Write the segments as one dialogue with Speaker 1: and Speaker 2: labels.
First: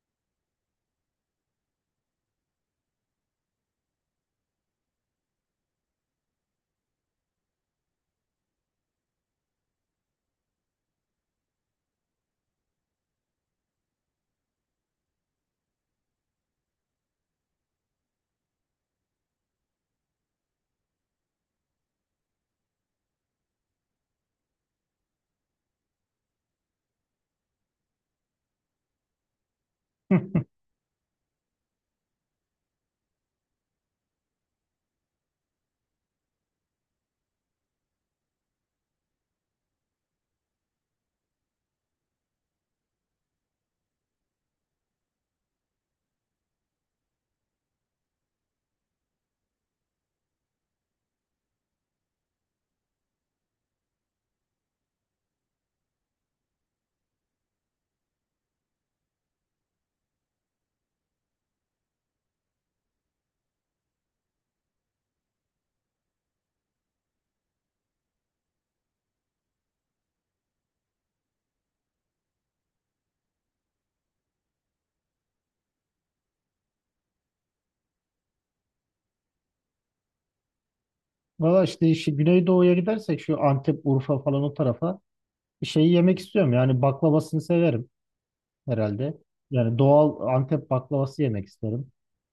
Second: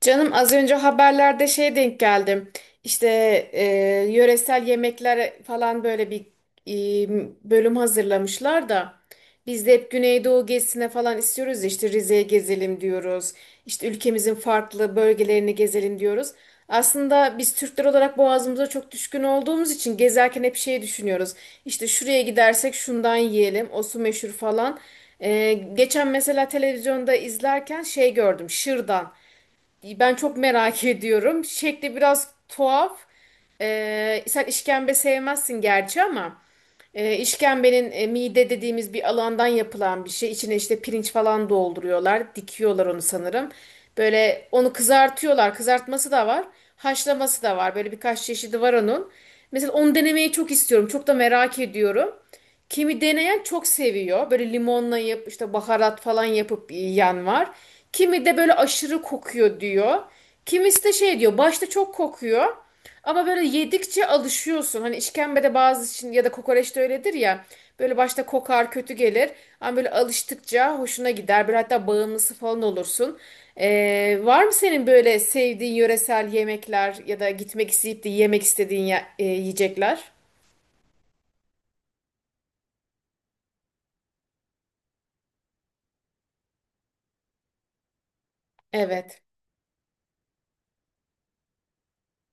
Speaker 1: Canım az önce haberlerde şey denk geldim. İşte e, yöresel yemekler falan böyle bir bölüm hazırlamışlar da biz de hep Güneydoğu gezisine falan istiyoruz ya, işte Rize'ye gezelim diyoruz. İşte ülkemizin farklı bölgelerini gezelim diyoruz. Aslında biz Türkler olarak boğazımıza çok düşkün olduğumuz için gezerken hep şey düşünüyoruz. İşte şuraya gidersek şundan yiyelim, o su meşhur falan. E, geçen mesela televizyonda izlerken şey gördüm, şırdan. Ben çok merak ediyorum. Şekli biraz tuhaf. Sen işkembe sevmezsin gerçi ama işkembenin mide dediğimiz bir alandan yapılan bir şey. İçine işte pirinç falan dolduruyorlar. Dikiyorlar onu sanırım. Böyle onu kızartıyorlar. Kızartması da var. Haşlaması da var. Böyle birkaç çeşidi var onun. Mesela onu denemeyi çok istiyorum. Çok da merak ediyorum. Kimi deneyen çok seviyor. Böyle limonla yap işte baharat falan yapıp yiyen var. Kimi de böyle aşırı kokuyor diyor. Kimisi de şey diyor başta çok kokuyor. Ama böyle yedikçe alışıyorsun. Hani işkembede bazı için ya da kokoreç de öyledir ya. Böyle başta kokar kötü gelir. Ama böyle alıştıkça hoşuna gider. Böyle hatta bağımlısı falan olursun. Var mı senin böyle sevdiğin yöresel yemekler ya da gitmek isteyip de yemek istediğin yiyecekler?
Speaker 2: Valla işte Güneydoğu'ya gidersek şu Antep, Urfa falan o tarafa şeyi yemek istiyorum. Yani baklavasını severim herhalde.
Speaker 1: Evet.
Speaker 2: Yani doğal Antep baklavası yemek isterim.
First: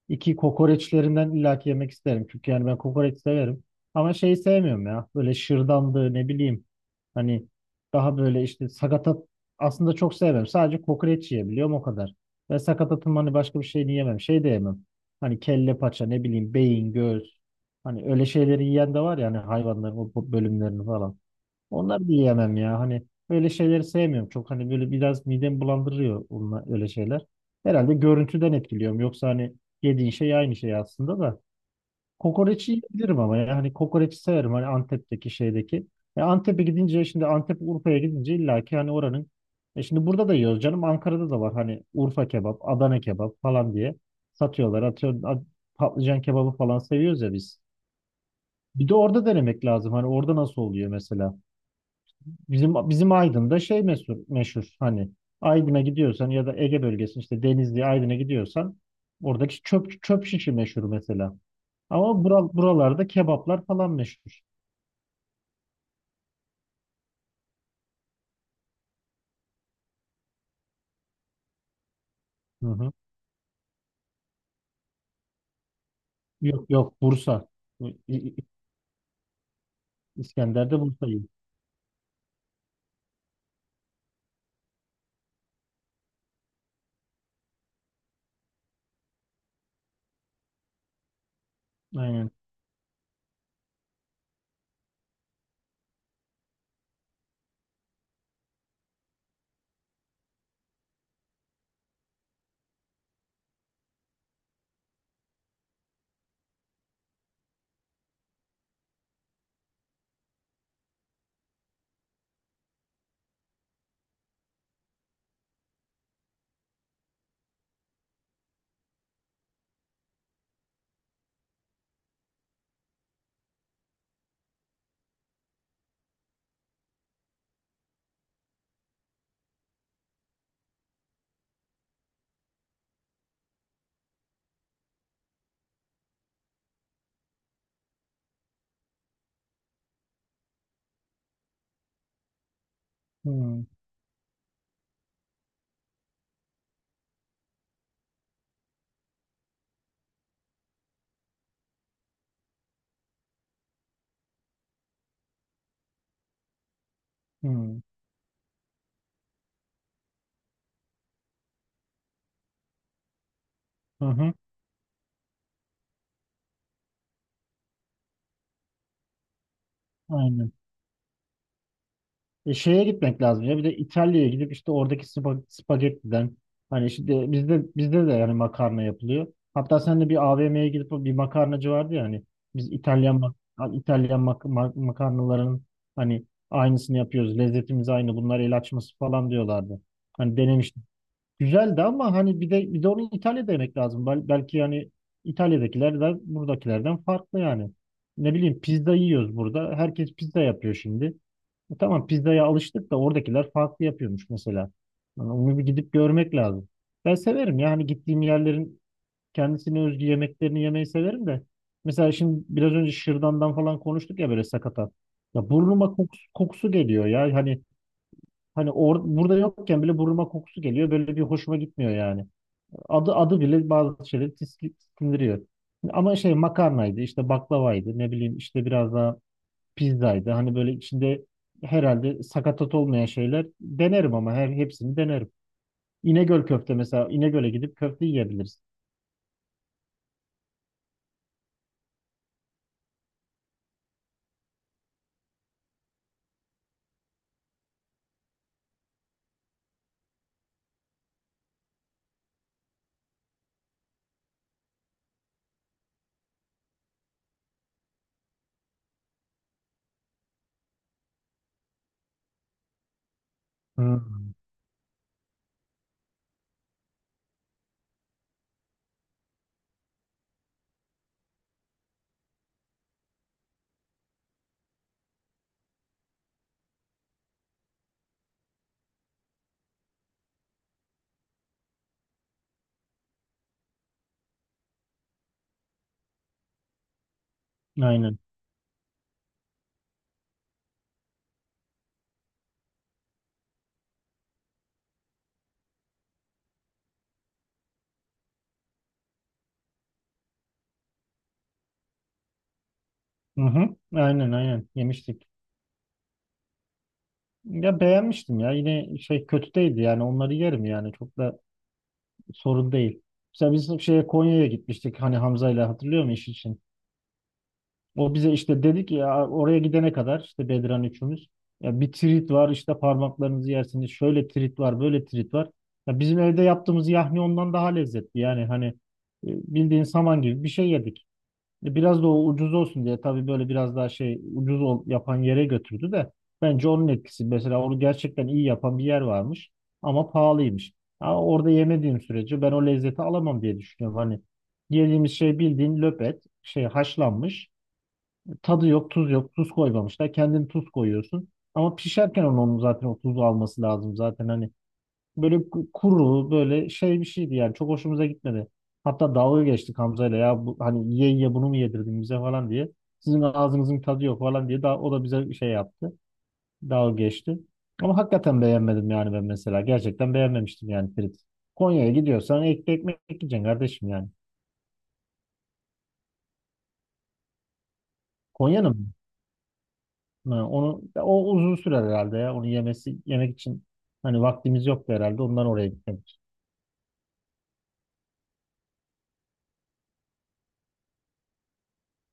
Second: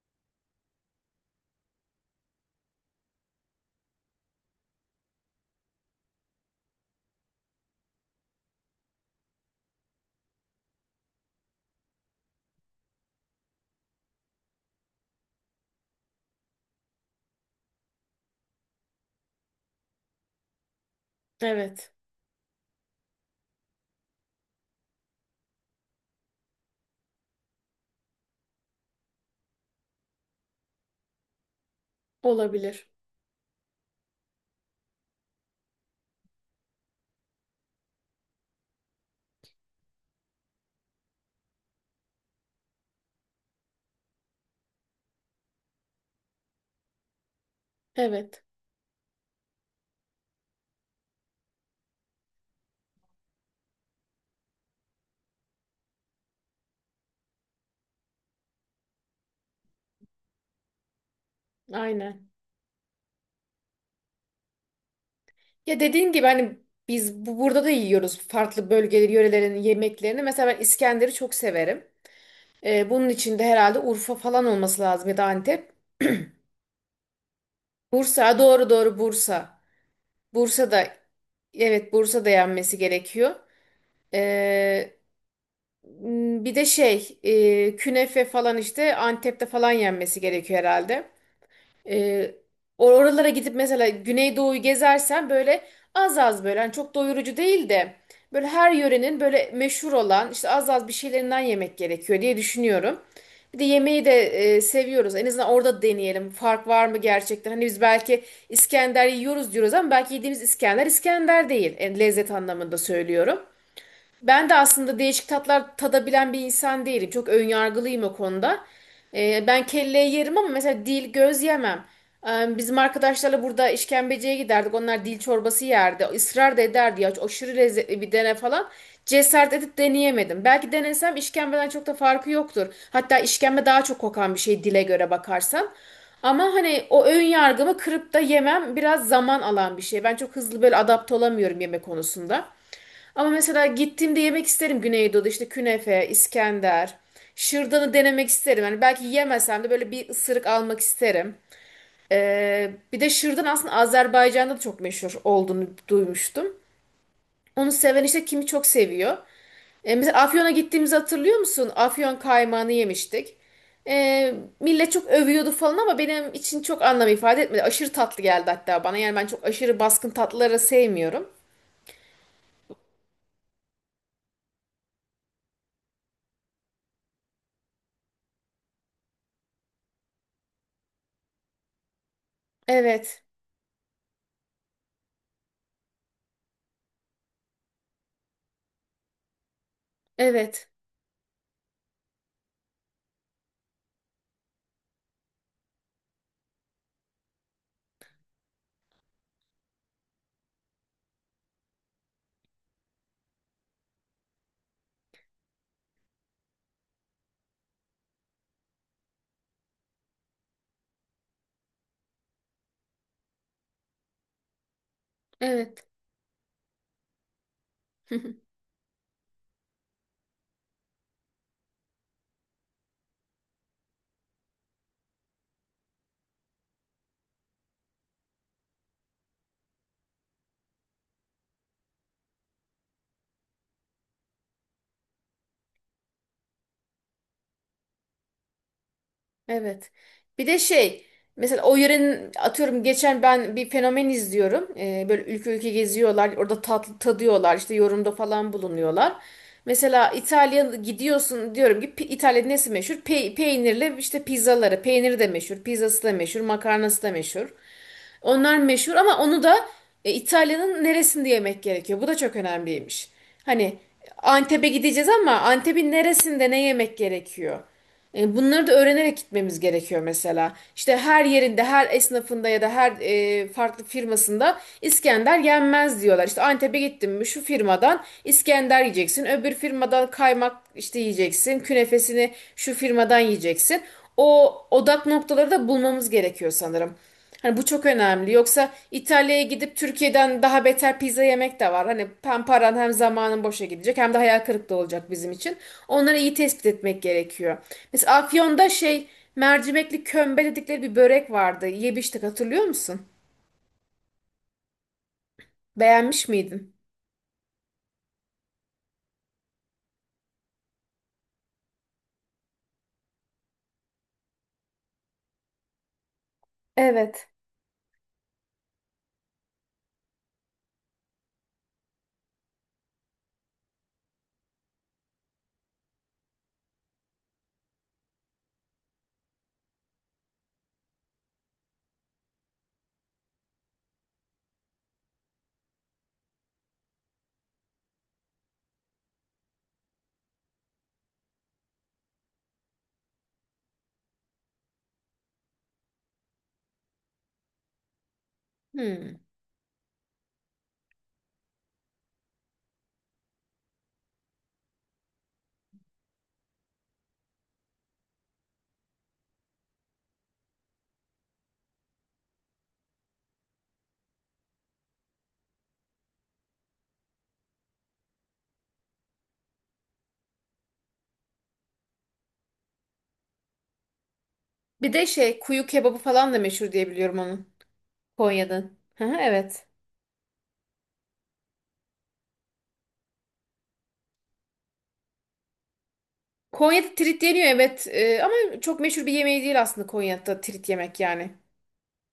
Speaker 2: İki kokoreçlerinden illaki yemek isterim. Çünkü yani ben kokoreç severim. Ama şeyi sevmiyorum ya. Böyle şırdandı ne bileyim. Hani daha böyle işte sakatat aslında çok sevmem. Sadece kokoreç yiyebiliyorum o kadar. Ve sakatatın hani başka bir şeyini yemem. Şey de yemem. Hani kelle paça ne bileyim beyin, göğüs. Hani öyle şeyleri yiyen de var ya hani hayvanların bölümlerini falan.
Speaker 1: Evet.
Speaker 2: Onları da yiyemem ya. Hani öyle şeyleri sevmiyorum. Çok hani böyle biraz midemi bulandırıyor onlar, öyle şeyler. Herhalde görüntüden etkiliyorum. Yoksa hani yediğin şey aynı şey aslında da. Kokoreçi
Speaker 1: Olabilir.
Speaker 2: yiyebilirim ama yani hani kokoreçi severim hani Antep'teki şeydeki. E Antep'e gidince şimdi Antep Urfa'ya gidince illa ki hani oranın e şimdi burada da yiyoruz canım Ankara'da da var hani Urfa kebap, Adana kebap falan diye satıyorlar. Patlıcan kebabı falan seviyoruz ya biz.
Speaker 1: Evet,
Speaker 2: Bir de orada denemek lazım. Hani orada nasıl oluyor mesela? Bizim Aydın'da şey meşhur, meşhur hani Aydın'a gidiyorsan ya da Ege bölgesi işte Denizli Aydın'a gidiyorsan oradaki çöp şişi meşhur mesela. Ama
Speaker 1: aynen.
Speaker 2: buralarda kebaplar falan meşhur.
Speaker 1: Ya dediğin gibi hani biz burada da yiyoruz farklı bölgeleri, yörelerin yemeklerini. Mesela ben İskender'i çok severim.
Speaker 2: Hı hı.
Speaker 1: Bunun içinde herhalde Urfa falan olması lazım ya da Antep.
Speaker 2: Yok yok Bursa. İ- İ-
Speaker 1: Bursa, doğru Bursa.
Speaker 2: İskender'de
Speaker 1: Bursa'da,
Speaker 2: Bursa'yım.
Speaker 1: evet Bursa'da yenmesi gerekiyor. Ee, Bir de şey, künefe falan işte Antep'te falan yenmesi gerekiyor herhalde. Ee,
Speaker 2: Aynen.
Speaker 1: Oralara gidip mesela Güneydoğu'yu gezersen böyle az az böyle hani çok doyurucu değil de böyle her yörenin böyle meşhur olan işte az az bir şeylerinden yemek gerekiyor diye düşünüyorum. Bir de yemeği de seviyoruz. En azından orada deneyelim. Fark var mı gerçekten? Hani biz belki İskender yiyoruz diyoruz ama belki yediğimiz İskender İskender değil. Yani lezzet anlamında söylüyorum. Ben de aslında değişik tatlar tadabilen bir insan değilim. Çok önyargılıyım o konuda. Ben kelleyi yerim ama mesela dil, göz yemem. Bizim arkadaşlarla burada işkembeciye giderdik. Onlar dil çorbası yerdi. Israr da ederdi ya aşırı lezzetli bir dene falan. Cesaret edip deneyemedim. Belki denesem işkembeden çok da farkı yoktur. Hatta işkembe daha çok kokan bir şey dile göre bakarsan. Ama hani o ön yargımı kırıp da yemem biraz zaman alan bir şey. Ben çok hızlı böyle adapte olamıyorum yemek konusunda. Ama
Speaker 2: Hı
Speaker 1: mesela
Speaker 2: hı.
Speaker 1: gittiğimde yemek isterim Güneydoğu'da işte künefe, İskender. Şırdanı denemek isterim. Yani belki yemesem de böyle bir ısırık almak isterim. Bir de şırdan aslında Azerbaycan'da da çok meşhur olduğunu duymuştum. Onu seven işte kimi çok seviyor. Mesela Afyon'a gittiğimizi hatırlıyor musun? Afyon kaymağını yemiştik.
Speaker 2: Hı hı.
Speaker 1: Ee, Millet çok övüyordu falan ama benim için çok anlam ifade etmedi. Aşırı tatlı geldi hatta bana. Yani ben çok aşırı baskın
Speaker 2: Aynen.
Speaker 1: tatlıları sevmiyorum.
Speaker 2: E, şeye gitmek lazım ya. Bir de İtalya'ya gidip işte oradaki spagettiden hani işte bizde de yani makarna yapılıyor. Hatta sen de bir AVM'ye gidip o bir makarnacı vardı ya hani biz
Speaker 1: Evet,
Speaker 2: makarnaların hani aynısını yapıyoruz. Lezzetimiz aynı. Bunlar el açması falan diyorlardı. Hani
Speaker 1: evet,
Speaker 2: denemiştim. Güzeldi ama hani bir de onu İtalya'da yemek lazım. Belki yani İtalya'dakiler de buradakilerden farklı yani. Ne bileyim pizza yiyoruz burada. Herkes pizza yapıyor şimdi. E tamam pizzaya alıştık da oradakiler farklı yapıyormuş mesela. Yani onu bir gidip görmek lazım. Ben severim yani gittiğim yerlerin kendisine özgü yemeklerini yemeyi severim de. Mesela şimdi biraz önce şırdandan falan konuştuk ya böyle sakatat. Ya
Speaker 1: evet.
Speaker 2: burnuma kokusu geliyor ya hani hani burada yokken bile burnuma kokusu geliyor böyle bir hoşuma gitmiyor yani. Adı bile bazı şeyleri tiksindiriyor. Ama şey makarnaydı işte baklavaydı ne bileyim işte biraz daha pizzaydı. Hani böyle içinde herhalde sakatat olmayan şeyler denerim ama her hepsini denerim. İnegöl köfte mesela İnegöl'e gidip köfte yiyebiliriz.
Speaker 1: Evet. Bir de şey mesela o yörenin atıyorum geçen ben bir fenomen izliyorum. Böyle ülke ülke geziyorlar. Orada tatlı tadıyorlar. İşte yorumda falan bulunuyorlar. Mesela İtalya'ya gidiyorsun diyorum ki "Pi- İtalya'da nesi meşhur? Pe- peynirli işte pizzaları. Peyniri de meşhur. Pizzası da meşhur. Makarnası da meşhur. Onlar meşhur ama onu da İtalya'nın neresinde yemek gerekiyor? Bu da çok önemliymiş. Hani
Speaker 2: Hı.
Speaker 1: Antep'e gideceğiz ama Antep'in neresinde ne yemek gerekiyor? E, bunları da öğrenerek gitmemiz gerekiyor mesela. İşte her yerinde, her esnafında ya da her farklı firmasında İskender yenmez diyorlar. İşte Antep'e gittin mi şu firmadan İskender yiyeceksin. Öbür firmadan kaymak işte yiyeceksin. Künefesini şu firmadan yiyeceksin. O odak noktaları da bulmamız gerekiyor sanırım. Hani bu çok
Speaker 2: Aynen.
Speaker 1: önemli. Yoksa İtalya'ya gidip Türkiye'den daha beter pizza yemek de var. Hani hem paran hem zamanın boşa gidecek hem de hayal kırıklığı olacak bizim için. Onları iyi tespit etmek gerekiyor. Mesela Afyon'da şey mercimekli kömbe dedikleri bir börek vardı. Yemiştik hatırlıyor musun?
Speaker 2: Hı hı. Aynen, aynen yemiştik.
Speaker 1: Beğenmiş miydin?
Speaker 2: Ya beğenmiştim ya yine şey kötü değildi yani onları yerim yani çok da sorun değil. Mesela biz şeye Konya'ya gitmiştik hani Hamza ile hatırlıyor musun iş için?
Speaker 1: Evet.
Speaker 2: O bize işte dedik ya oraya gidene kadar işte Bedran üçümüz. Ya bir trit var işte parmaklarınızı yersiniz. Şöyle trit var, böyle trit var. Ya bizim evde yaptığımız yahni ondan daha lezzetli. Yani hani bildiğin saman gibi bir şey yedik. Biraz da o ucuz olsun diye tabii böyle biraz daha şey yapan yere götürdü de bence onun etkisi. Mesela onu gerçekten iyi yapan bir yer varmış ama pahalıymış. Ha, orada yemediğim sürece ben o lezzeti alamam diye düşünüyorum. Hani yediğimiz şey bildiğin löpet, şey haşlanmış tadı yok, tuz
Speaker 1: Hmm.
Speaker 2: yok. Tuz koymamışlar. Kendin tuz koyuyorsun. Ama pişerken onun zaten o tuzu alması lazım zaten hani. Böyle kuru, böyle şey bir şeydi yani. Çok hoşumuza gitmedi. Hatta dalga geçtik Hamza'yla ya bu, hani ye bunu mu yedirdin bize falan diye. Sizin ağzınızın tadı yok falan diye daha, o da bize şey yaptı. Dalga geçti. Ama hakikaten beğenmedim yani ben mesela. Gerçekten beğenmemiştim yani Ferit. Konya'ya gidiyorsan ekmek yiyeceksin kardeşim yani.
Speaker 1: Bir de şey kuyu kebabı falan da meşhur diye biliyorum onun.
Speaker 2: Konya'nın
Speaker 1: Konya'nın.
Speaker 2: mı?
Speaker 1: Hı hı, evet.
Speaker 2: Ha, onu o uzun sürer herhalde ya. Onu yemek için hani vaktimiz yoktu herhalde. Ondan oraya gitmedik.
Speaker 1: Konya'da trit yeniyor, evet. Ama çok meşhur bir yemeği değil aslında Konya'da trit yemek yani.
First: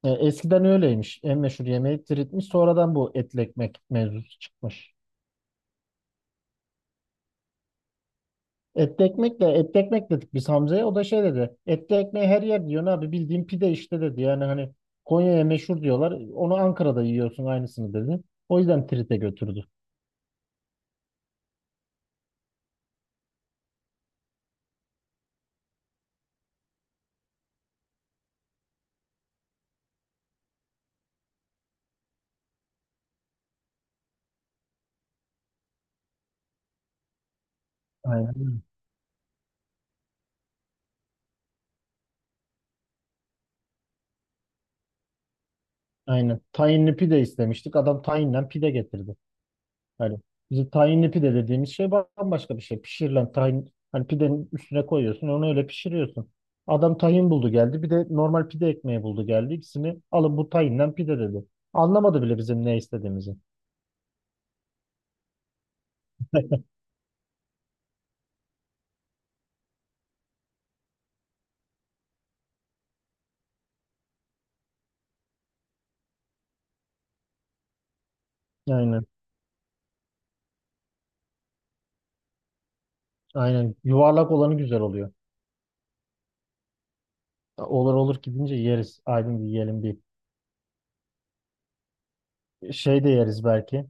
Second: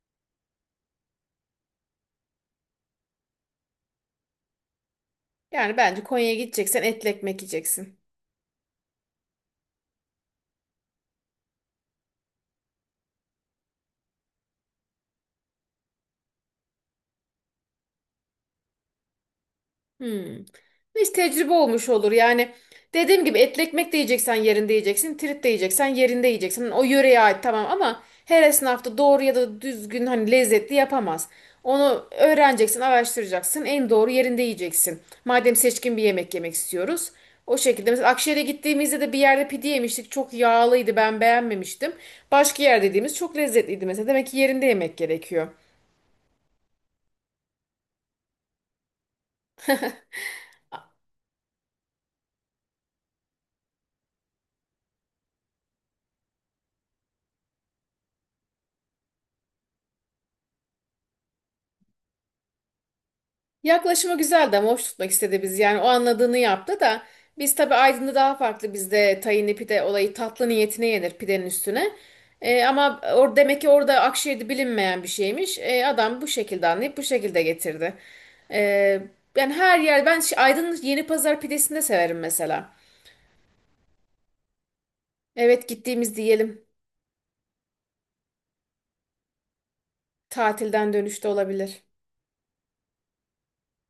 Speaker 2: E, eskiden öyleymiş. En meşhur yemeği tiritmiş. Sonradan bu etli ekmek mevzusu çıkmış.
Speaker 1: Yani bence Konya'ya gideceksen etli ekmek yiyeceksin.
Speaker 2: Etli ekmek dedik biz Hamza'ya. O da şey dedi. Etli ekmeği her yer diyor abi bildiğin pide işte dedi. Yani hani Konya'ya meşhur diyorlar. Onu Ankara'da yiyorsun aynısını dedi. O yüzden trite götürdü.
Speaker 1: Hmm. Hiç tecrübe olmuş olur. Yani dediğim gibi etli ekmek de yiyeceksen yerinde yiyeceksin. Trit de yiyeceksen yerinde yiyeceksin. Hani o yöreye ait tamam ama her esnaf da doğru ya da düzgün hani lezzetli yapamaz. Onu öğreneceksin, araştıracaksın. En doğru yerinde yiyeceksin. Madem seçkin bir yemek yemek istiyoruz. O şekilde mesela Akşehir'e
Speaker 2: Aynen.
Speaker 1: gittiğimizde de bir yerde pide yemiştik. Çok yağlıydı, ben beğenmemiştim. Başka yer dediğimiz çok lezzetliydi mesela. Demek ki yerinde yemek gerekiyor.
Speaker 2: Aynen. Tayinli pide istemiştik. Adam tayinden pide getirdi. Yani bizim tahinli pide dediğimiz şey bambaşka bir şey. Pişirilen tahin hani pidenin üstüne koyuyorsun onu öyle pişiriyorsun. Adam tahin buldu geldi bir de normal pide ekmeği buldu geldi. İkisini alın bu tahinden pide dedi. Anlamadı bile bizim ne istediğimizi.
Speaker 1: Yaklaşımı güzeldi ama hoş tutmak istedi biz. Yani o anladığını yaptı da biz tabii Aydın'da daha farklı. Bizde tahinli pide olayı tatlı niyetine yenir pidenin üstüne. Ama or demek ki orada Akşehir'de bilinmeyen bir şeymiş. Adam bu şekilde anlayıp bu şekilde getirdi. Ee,
Speaker 2: Aynen,
Speaker 1: Yani her yer ben şi- Aydın'ın Yeni Pazar pidesini de severim mesela.
Speaker 2: aynen yuvarlak olanı güzel oluyor.
Speaker 1: Evet, gittiğimiz diyelim.
Speaker 2: Olur gidince yeriz. Aydın bir yiyelim bir
Speaker 1: Tatilden dönüşte olabilir.
Speaker 2: şey de yeriz belki.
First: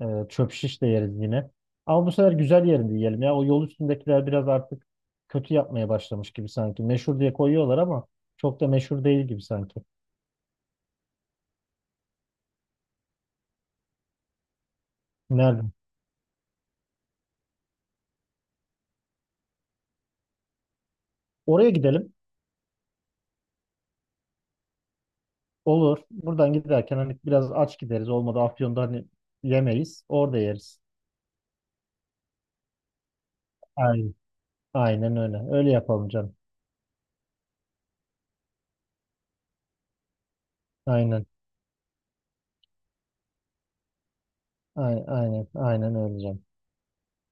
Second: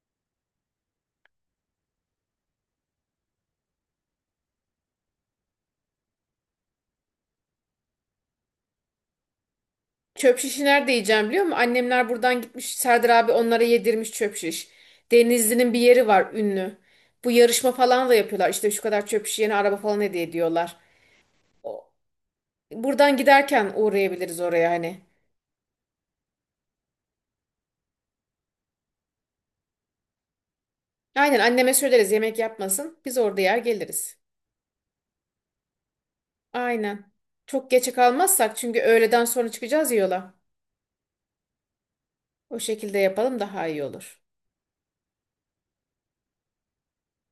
Speaker 2: Çöp şiş de yeriz yine. Ama bu sefer güzel yerinde yiyelim ya. O yol üstündekiler biraz artık kötü yapmaya başlamış gibi sanki. Meşhur diye koyuyorlar ama çok da meşhur değil gibi sanki.
Speaker 1: Çöp şişi nerede yiyeceğim biliyor musun? Annemler buradan gitmiş. Serdar abi onlara yedirmiş çöp şiş.
Speaker 2: Nerede?
Speaker 1: Denizli'nin bir yeri var ünlü. Bu yarışma falan da yapıyorlar. İşte şu kadar çöp şiş, yeni araba falan hediye ediyorlar.
Speaker 2: Oraya
Speaker 1: O-
Speaker 2: gidelim.
Speaker 1: Buradan giderken uğrayabiliriz oraya hani.
Speaker 2: Olur. Buradan giderken hani biraz aç gideriz. Olmadı Afyon'da hani yemeyiz. Orada yeriz.
Speaker 1: Aynen, anneme söyleriz yemek yapmasın. Biz orada yer
Speaker 2: Aynen.
Speaker 1: geliriz.
Speaker 2: Aynen öyle. Öyle yapalım canım.
Speaker 1: Aynen. Çok geçe kalmazsak, çünkü öğleden sonra çıkacağız ya yola.
Speaker 2: Aynen.
Speaker 1: O şekilde yapalım daha iyi olur.
Speaker 2: Aynen. Aynen, aynen öyle canım.